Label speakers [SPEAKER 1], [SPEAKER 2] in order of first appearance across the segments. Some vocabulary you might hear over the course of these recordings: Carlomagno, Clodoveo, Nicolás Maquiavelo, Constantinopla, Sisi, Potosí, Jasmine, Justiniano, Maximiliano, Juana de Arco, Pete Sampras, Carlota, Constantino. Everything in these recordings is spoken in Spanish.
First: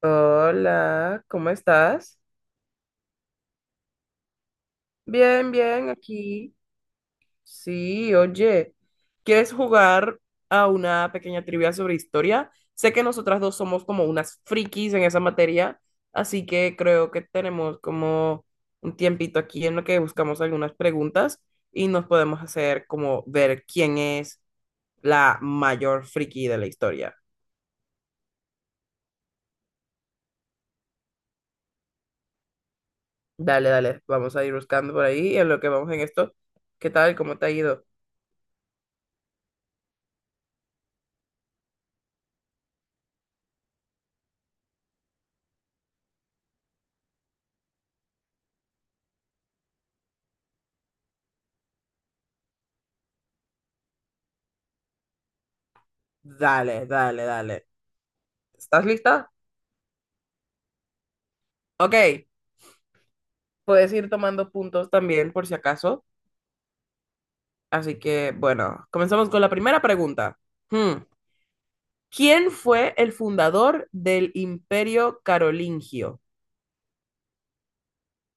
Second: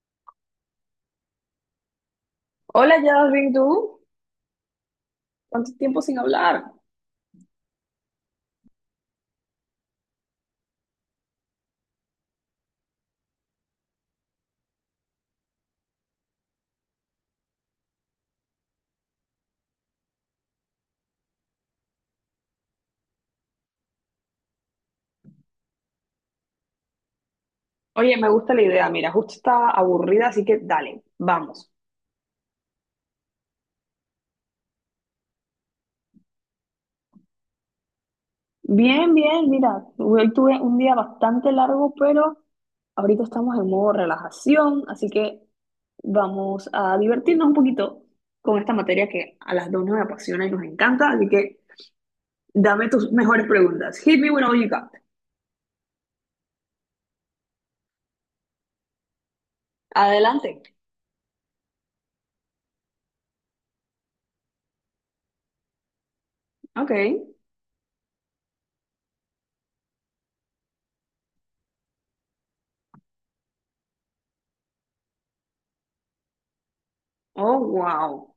[SPEAKER 1] Hola, ¿cómo estás?
[SPEAKER 2] Hola, Jasmine, ¿tú?
[SPEAKER 1] Bien,
[SPEAKER 2] ¿Cuánto
[SPEAKER 1] bien,
[SPEAKER 2] tiempo sin
[SPEAKER 1] aquí.
[SPEAKER 2] hablar?
[SPEAKER 1] Sí, oye, ¿quieres jugar a una pequeña trivia sobre historia? Sé que nosotras dos somos como unas frikis en esa materia, así que creo que tenemos como un tiempito aquí en lo que buscamos algunas preguntas y nos podemos hacer como ver quién es la mayor friki de la historia.
[SPEAKER 2] Oye, me gusta la idea, mira, justo estaba aburrida, así que dale, vamos.
[SPEAKER 1] Dale, dale, vamos a ir buscando por ahí en lo que vamos en esto. ¿Qué tal? ¿Cómo te ha ido?
[SPEAKER 2] Bien, bien, mira, hoy tuve un día bastante largo, pero ahorita estamos en modo relajación, así que vamos a divertirnos un poquito con esta materia que a las dos nos apasiona y nos encanta, así que dame tus mejores preguntas. Hit me with all you got.
[SPEAKER 1] Dale, dale, dale. ¿Estás lista?
[SPEAKER 2] Adelante.
[SPEAKER 1] Ok, puedes ir tomando puntos también por si acaso.
[SPEAKER 2] Ok.
[SPEAKER 1] Así que, bueno, comenzamos con la primera pregunta. Hmm, ¿Quién fue el fundador del Imperio Carolingio?
[SPEAKER 2] Oh, wow.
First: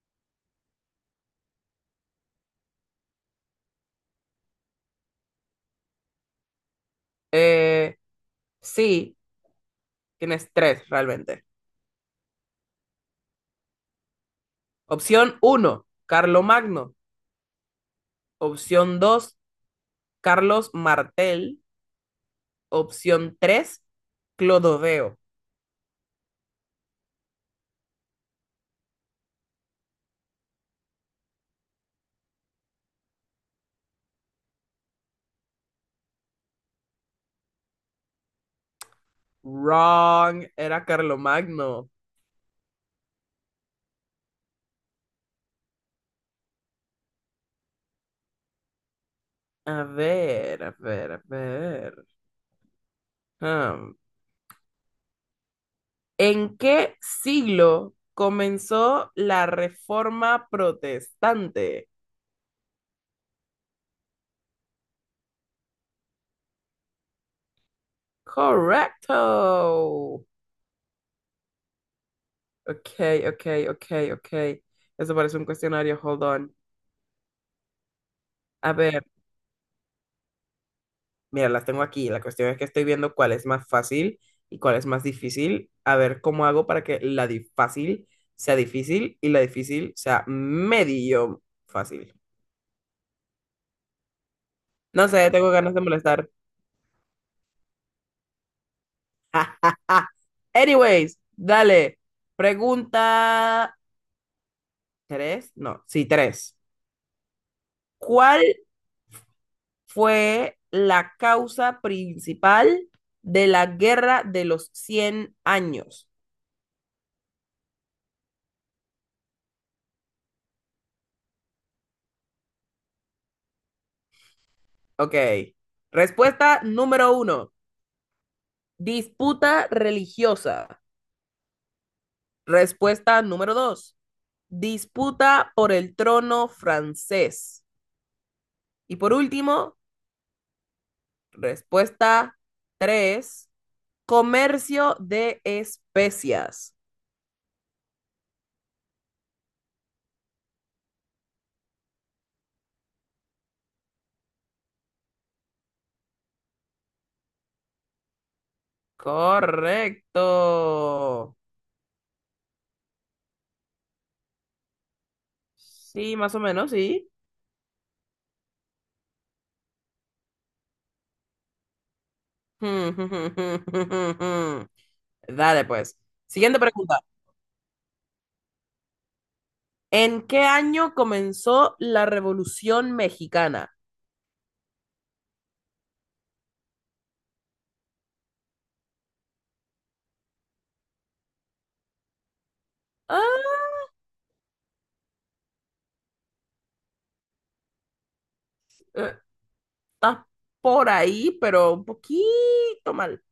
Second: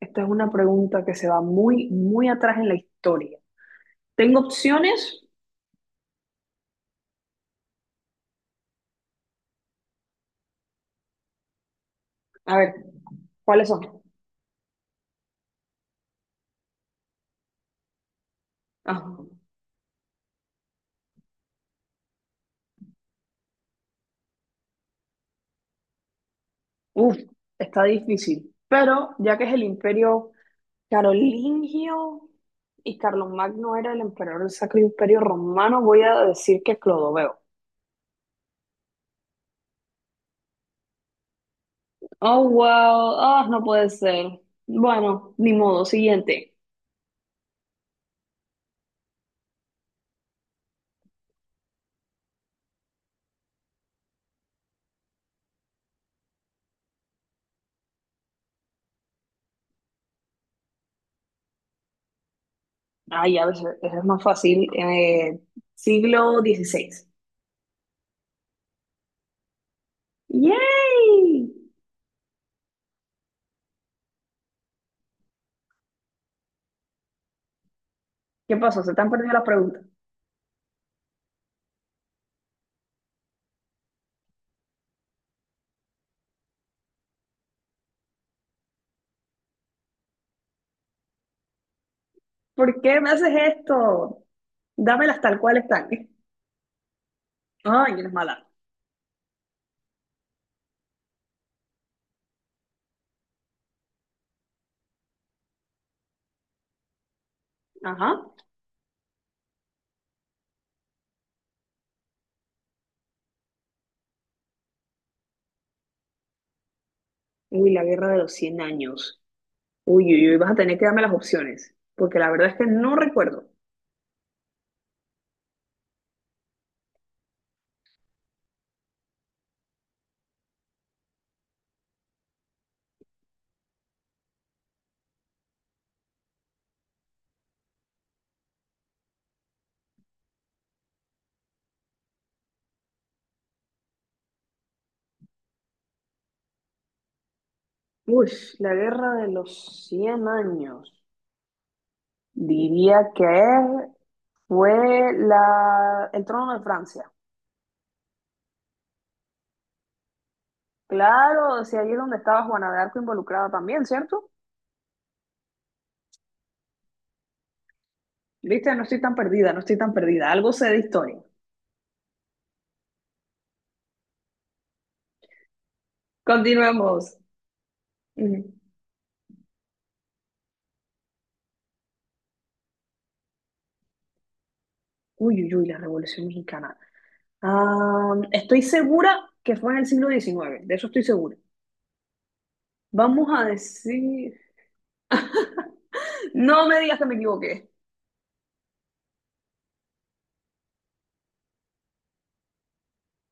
[SPEAKER 2] Esta es una pregunta que se va muy, muy atrás en la historia. Tengo opciones.
[SPEAKER 1] Eh, sí, tienes tres realmente.
[SPEAKER 2] A ver, ¿cuáles son?
[SPEAKER 1] Opción 1, Carlomagno. Opción
[SPEAKER 2] Ah,
[SPEAKER 1] 2, Carlos Martel. Opción 3, Clodoveo.
[SPEAKER 2] uf, está difícil. Pero ya que es el imperio carolingio y Carlomagno era el emperador del Sacro Imperio Romano, voy a decir que Clodoveo.
[SPEAKER 1] Wrong, era Carlomagno.
[SPEAKER 2] Oh, wow. Ah, no puede ser. Bueno, ni modo. Siguiente.
[SPEAKER 1] A ver, a ver, a ver. Am, ¿En qué siglo comenzó la reforma protestante?
[SPEAKER 2] Ay, a veces eso es más fácil. Siglo XVI.
[SPEAKER 1] Correcto.
[SPEAKER 2] ¡Yay!
[SPEAKER 1] Ok, ok, ok, ok. Eso parece un cuestionario, hold on.
[SPEAKER 2] ¿Qué
[SPEAKER 1] A
[SPEAKER 2] pasó? Se te
[SPEAKER 1] ver,
[SPEAKER 2] han perdido las preguntas.
[SPEAKER 1] mira, las tengo aquí. La cuestión es que estoy viendo cuál es más fácil y cuál es más difícil. A ver cómo hago para que la fácil sea difícil y la difícil sea medio fácil.
[SPEAKER 2] ¿Por qué me haces esto?
[SPEAKER 1] No
[SPEAKER 2] Dámelas
[SPEAKER 1] sé,
[SPEAKER 2] tal
[SPEAKER 1] tengo
[SPEAKER 2] cual
[SPEAKER 1] ganas de
[SPEAKER 2] están.
[SPEAKER 1] molestar.
[SPEAKER 2] Ay, eres mala.
[SPEAKER 1] Anyways, dale. Pregunta tres, no, sí, tres.
[SPEAKER 2] Ajá.
[SPEAKER 1] ¿Cuál fue la causa principal de la Guerra de los 100 años?
[SPEAKER 2] Uy, la guerra de los 100 años. Uy, uy, uy, vas a tener que darme las opciones, porque la verdad es que no recuerdo.
[SPEAKER 1] Ok. Respuesta número uno, disputa religiosa. Respuesta número dos, disputa por el trono francés. Y por último, respuesta tres, comercio de especias.
[SPEAKER 2] Uy, la guerra de los 100 años. Diría que fue la... el trono de Francia.
[SPEAKER 1] Correcto.
[SPEAKER 2] Claro, o sea, ahí es donde estaba Juana de Arco involucrada también, ¿cierto?
[SPEAKER 1] Sí, más o menos, sí.
[SPEAKER 2] Viste, no estoy tan perdida, no estoy tan perdida. Algo sé de historia.
[SPEAKER 1] Dale, pues. Siguiente pregunta.
[SPEAKER 2] Continuemos. Ujú.
[SPEAKER 1] ¿En qué año comenzó la Revolución Mexicana?
[SPEAKER 2] Uy, uy, uy, la Revolución Mexicana. Ah, estoy segura que fue en el siglo XIX, de eso estoy segura. Vamos a
[SPEAKER 1] Ah,
[SPEAKER 2] decir... No me digas que me equivoqué.
[SPEAKER 1] eh, estás por ahí, pero un poquito mal.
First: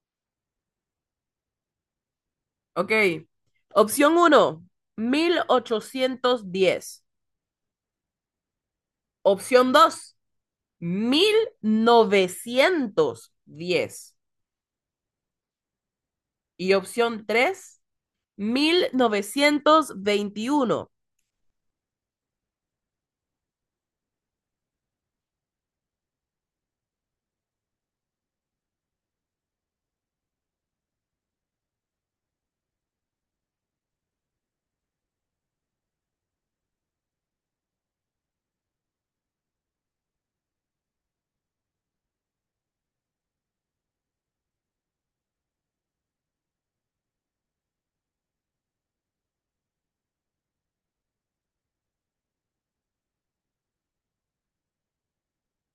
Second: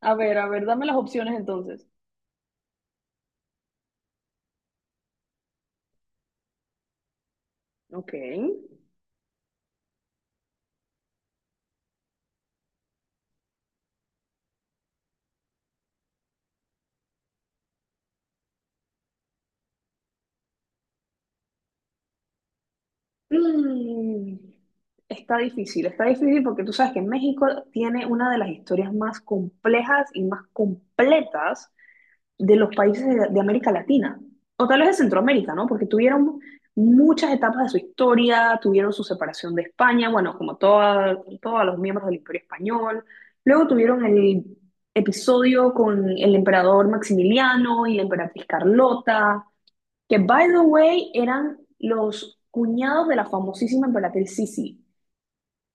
[SPEAKER 2] A ver, dame las opciones entonces.
[SPEAKER 1] Ok. Opción uno, 1810.
[SPEAKER 2] Ok.
[SPEAKER 1] Opción dos, 1910. Y opción tres 1921.
[SPEAKER 2] Mm, Está difícil, está difícil porque tú sabes que México tiene una de las historias más complejas y más completas de los países de América Latina, o tal vez de Centroamérica, ¿no? Porque tuvieron muchas etapas de su historia, tuvieron su separación de España, bueno, como toda, todos los miembros del Imperio Español, luego tuvieron el episodio con el emperador Maximiliano y la emperatriz Carlota, que, by the way, eran los cuñados de la famosísima emperatriz Sisi.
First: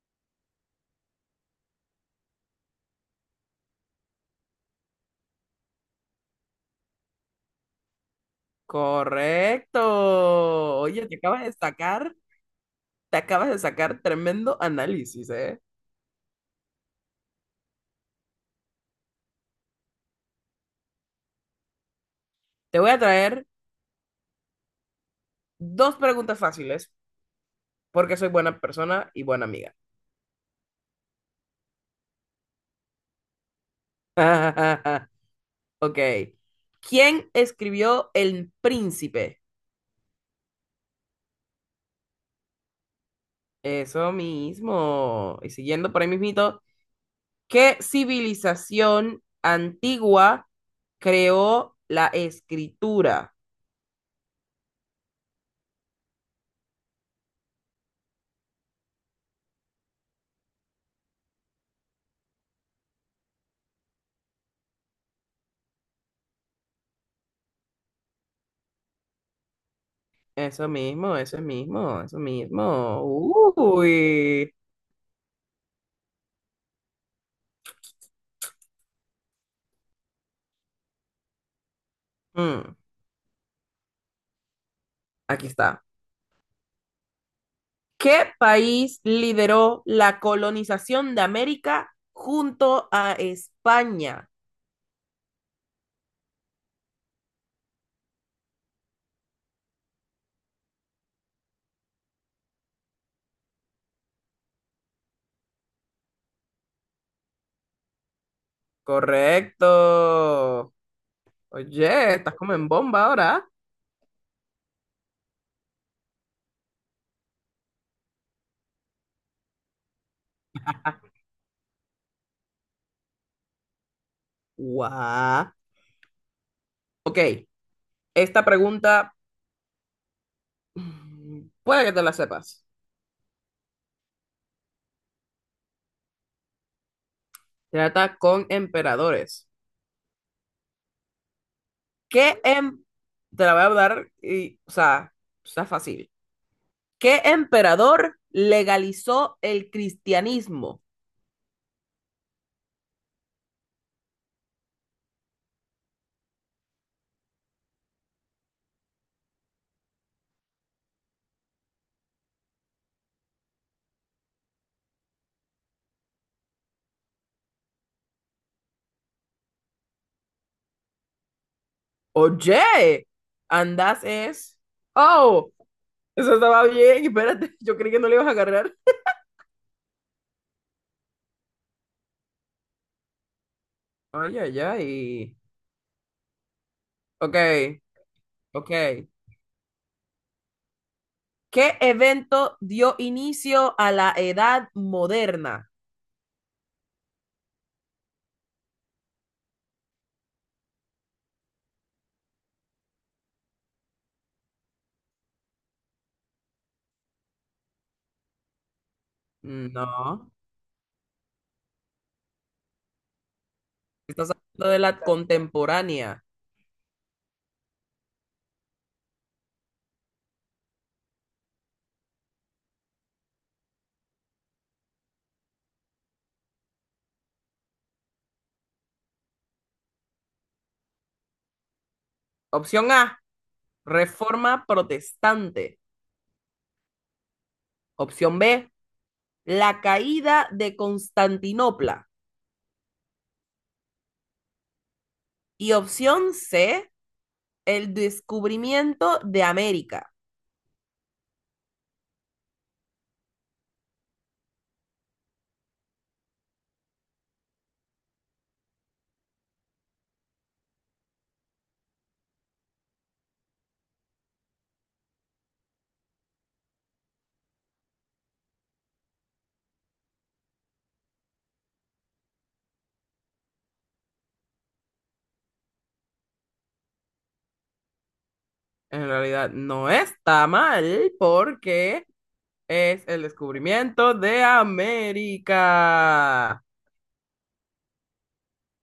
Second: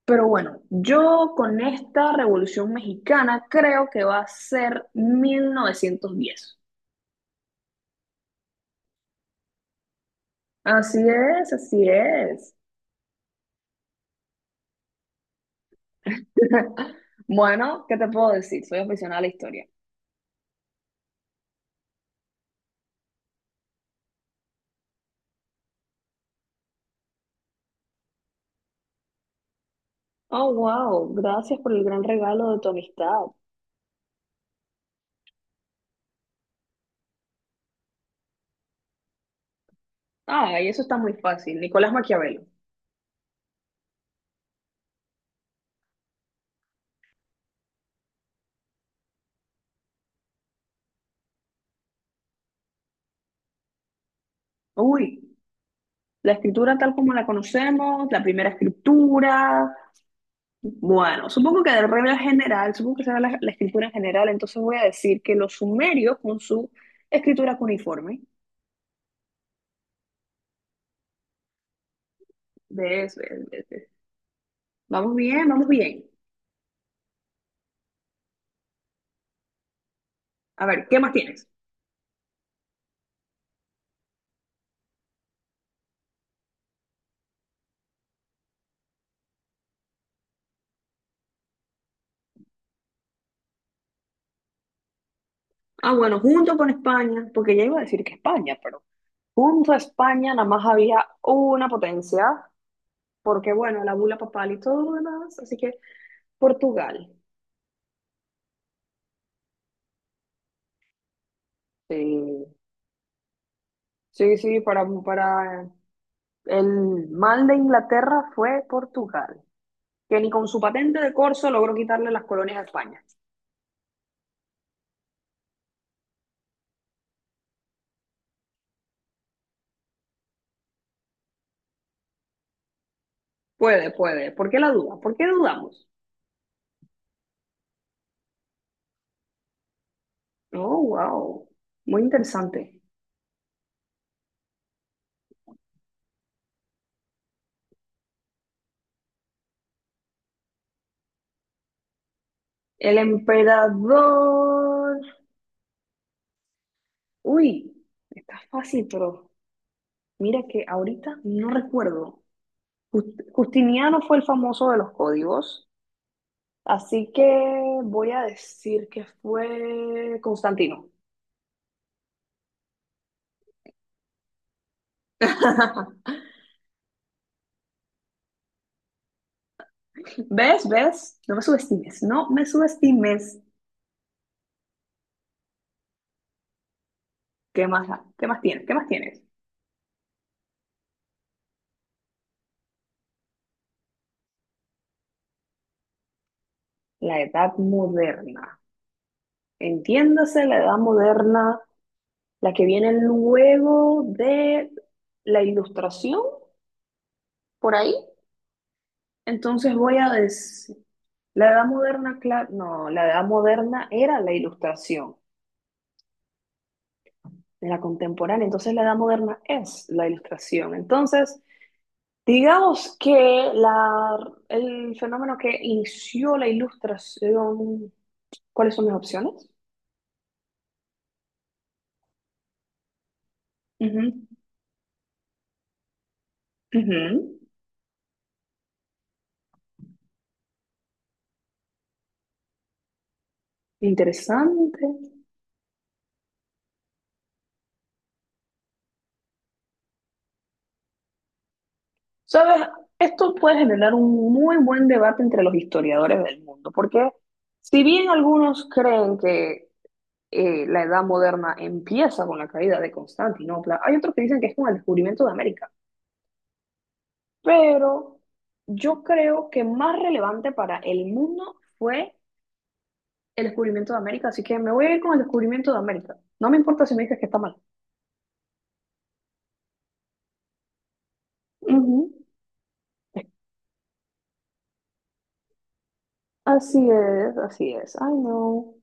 [SPEAKER 2] Pero bueno, yo con esta revolución mexicana creo que va a ser 1910.
[SPEAKER 1] Correcto.
[SPEAKER 2] Así
[SPEAKER 1] Oye, te acabas de
[SPEAKER 2] es, así
[SPEAKER 1] sacar,
[SPEAKER 2] es.
[SPEAKER 1] te acabas de sacar tremendo análisis, ¿eh?
[SPEAKER 2] Bueno, ¿qué te puedo decir? Soy aficionada a la historia.
[SPEAKER 1] Te voy a traer dos preguntas fáciles porque soy buena persona y buena amiga.
[SPEAKER 2] Oh, wow, gracias por el gran regalo de tu amistad.
[SPEAKER 1] Ok. ¿Quién escribió El Príncipe?
[SPEAKER 2] Ah, y eso está muy fácil. Nicolás Maquiavelo.
[SPEAKER 1] Eso mismo. Y siguiendo por ahí mismito, ¿qué civilización antigua creó la escritura?
[SPEAKER 2] Uy, la escritura tal como la conocemos, la primera escritura. Bueno, supongo que de regla general, supongo que será la escritura en general, entonces voy a decir que los sumerios con su escritura cuniforme.
[SPEAKER 1] Eso mismo, eso mismo, eso mismo.
[SPEAKER 2] ¿Ves? Ves, ves, ves.
[SPEAKER 1] Uy.
[SPEAKER 2] Vamos bien, vamos bien. A ver, ¿qué más tienes?
[SPEAKER 1] Mm, Aquí está. ¿Qué país lideró la colonización de América junto a España?
[SPEAKER 2] Ah, bueno, junto con España, porque ya iba a decir que España, pero junto a España nada más había una potencia, porque bueno, la bula papal y todo lo demás, así que Portugal.
[SPEAKER 1] Correcto. Oye, estás
[SPEAKER 2] Sí,
[SPEAKER 1] como en bomba ahora.
[SPEAKER 2] sí, sí, para el mal de Inglaterra fue Portugal, que ni con su patente de corso logró quitarle las colonias a España.
[SPEAKER 1] Guau. Ok, esta pregunta puede que te la sepas.
[SPEAKER 2] Puede, puede. ¿Por qué la duda? ¿Por qué dudamos?
[SPEAKER 1] Trata con emperadores.
[SPEAKER 2] Oh, wow. Muy
[SPEAKER 1] ¿Qué
[SPEAKER 2] interesante.
[SPEAKER 1] em- Te la voy a dar y, o sea, está fácil. ¿Qué emperador legalizó el cristianismo?
[SPEAKER 2] El emperador. Uy, está fácil, pero mira que ahorita no recuerdo. Justiniano fue el famoso de los códigos, así que voy a decir que fue Constantino.
[SPEAKER 1] Oye, andas es. Oh, eso estaba bien. Espérate, yo creí que no le ibas a agarrar.
[SPEAKER 2] ¿Ves? ¿Ves? No me subestimes, no me subestimes.
[SPEAKER 1] Ay, ay, ay. Ok,
[SPEAKER 2] ¿Qué más, qué más tienes? ¿Qué más
[SPEAKER 1] ok.
[SPEAKER 2] tienes?
[SPEAKER 1] ¿Qué evento dio inicio a la edad moderna?
[SPEAKER 2] La edad moderna. Entiéndase la edad moderna, la que viene luego de la ilustración, por ahí. Entonces voy a
[SPEAKER 1] No,
[SPEAKER 2] decir, la edad moderna, no, la edad moderna era
[SPEAKER 1] estás
[SPEAKER 2] la
[SPEAKER 1] hablando de la
[SPEAKER 2] ilustración,
[SPEAKER 1] contemporánea.
[SPEAKER 2] de la contemporánea, entonces la edad moderna es la ilustración. Entonces, digamos que el fenómeno que inició la ilustración, ¿cuáles son mis opciones?
[SPEAKER 1] Opción A,
[SPEAKER 2] Ujú,
[SPEAKER 1] reforma protestante.
[SPEAKER 2] ujú.
[SPEAKER 1] Opción B, la caída de Constantinopla.
[SPEAKER 2] Interesante.
[SPEAKER 1] Y opción C, el descubrimiento de América.
[SPEAKER 2] ¿Sabes? Esto puede generar un muy buen debate entre los historiadores del mundo, porque si bien algunos creen que la edad moderna empieza con la caída de Constantinopla. Hay otros que dicen que es con el descubrimiento de América, pero yo creo que más relevante para el mundo fue el descubrimiento de América, así que me voy a ir con el descubrimiento de América. No me importa si me dices que está mal.
[SPEAKER 1] En realidad no está mal
[SPEAKER 2] Ujú.
[SPEAKER 1] porque es el descubrimiento de América.
[SPEAKER 2] Así es, así es. Ay, no.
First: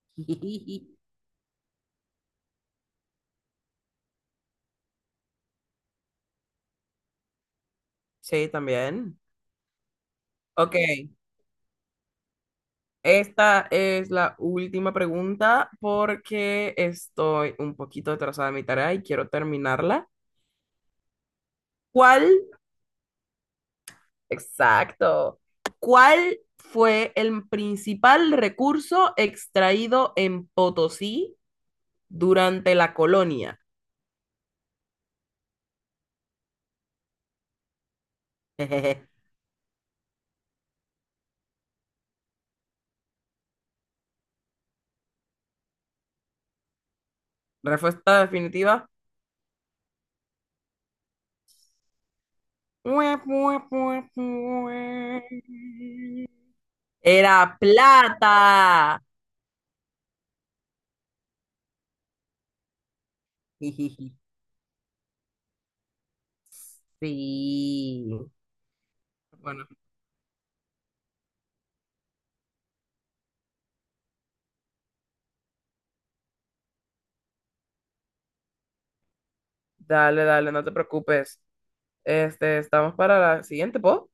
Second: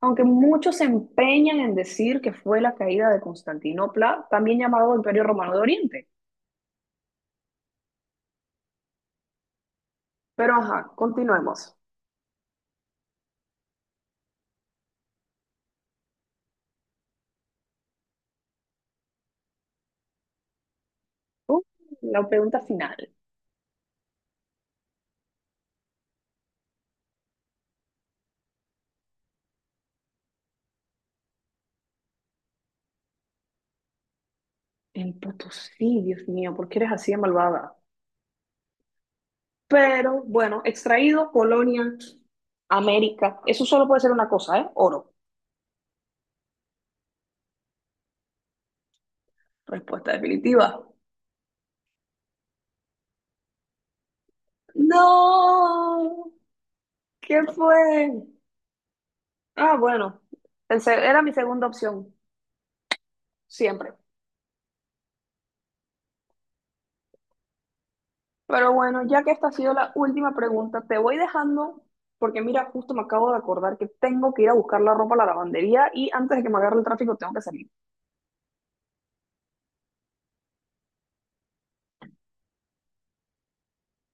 [SPEAKER 2] Aunque muchos se empeñan en decir que fue la caída de Constantinopla, también llamado Imperio Romano de Oriente.
[SPEAKER 1] Sí, también.
[SPEAKER 2] Pero
[SPEAKER 1] Ok,
[SPEAKER 2] ajá, continuemos.
[SPEAKER 1] esta es la última pregunta porque estoy un poquito atrasada en mi tarea y quiero terminarla.
[SPEAKER 2] Uh, la
[SPEAKER 1] ¿Cuál?
[SPEAKER 2] pregunta final.
[SPEAKER 1] Exacto. ¿Cuál fue el principal recurso extraído en Potosí durante la colonia?
[SPEAKER 2] El Potosí, Dios mío, ¿por qué eres así de malvada?
[SPEAKER 1] Jejeje.
[SPEAKER 2] Pero bueno, extraído, Polonia, América. Eso solo puede ser una cosa, ¿eh? Oro.
[SPEAKER 1] Respuesta definitiva.
[SPEAKER 2] Respuesta definitiva. No, ¿qué
[SPEAKER 1] Era
[SPEAKER 2] fue?
[SPEAKER 1] plata.
[SPEAKER 2] Ah, bueno, era mi segunda opción, siempre.
[SPEAKER 1] Sí.
[SPEAKER 2] Pero bueno, ya que esta ha
[SPEAKER 1] Bueno,
[SPEAKER 2] sido la última pregunta, te voy dejando porque mira, justo me acabo de acordar que tengo que ir a buscar la ropa a la lavandería y antes de que me agarre el tráfico tengo que salir.
[SPEAKER 1] dale, dale, no te preocupes. Este, estamos para la siguiente, ¿po?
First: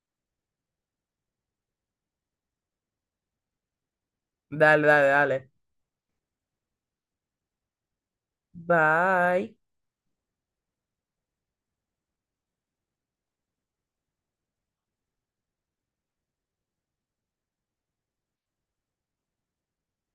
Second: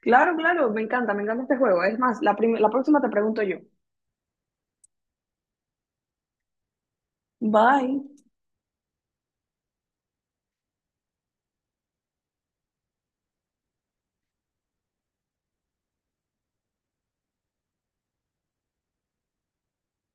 [SPEAKER 2] Claro, claro, me encanta este juego. Es más, la próxima te pregunto yo.
[SPEAKER 1] Dale, dale, dale.
[SPEAKER 2] Bye.
[SPEAKER 1] Bye.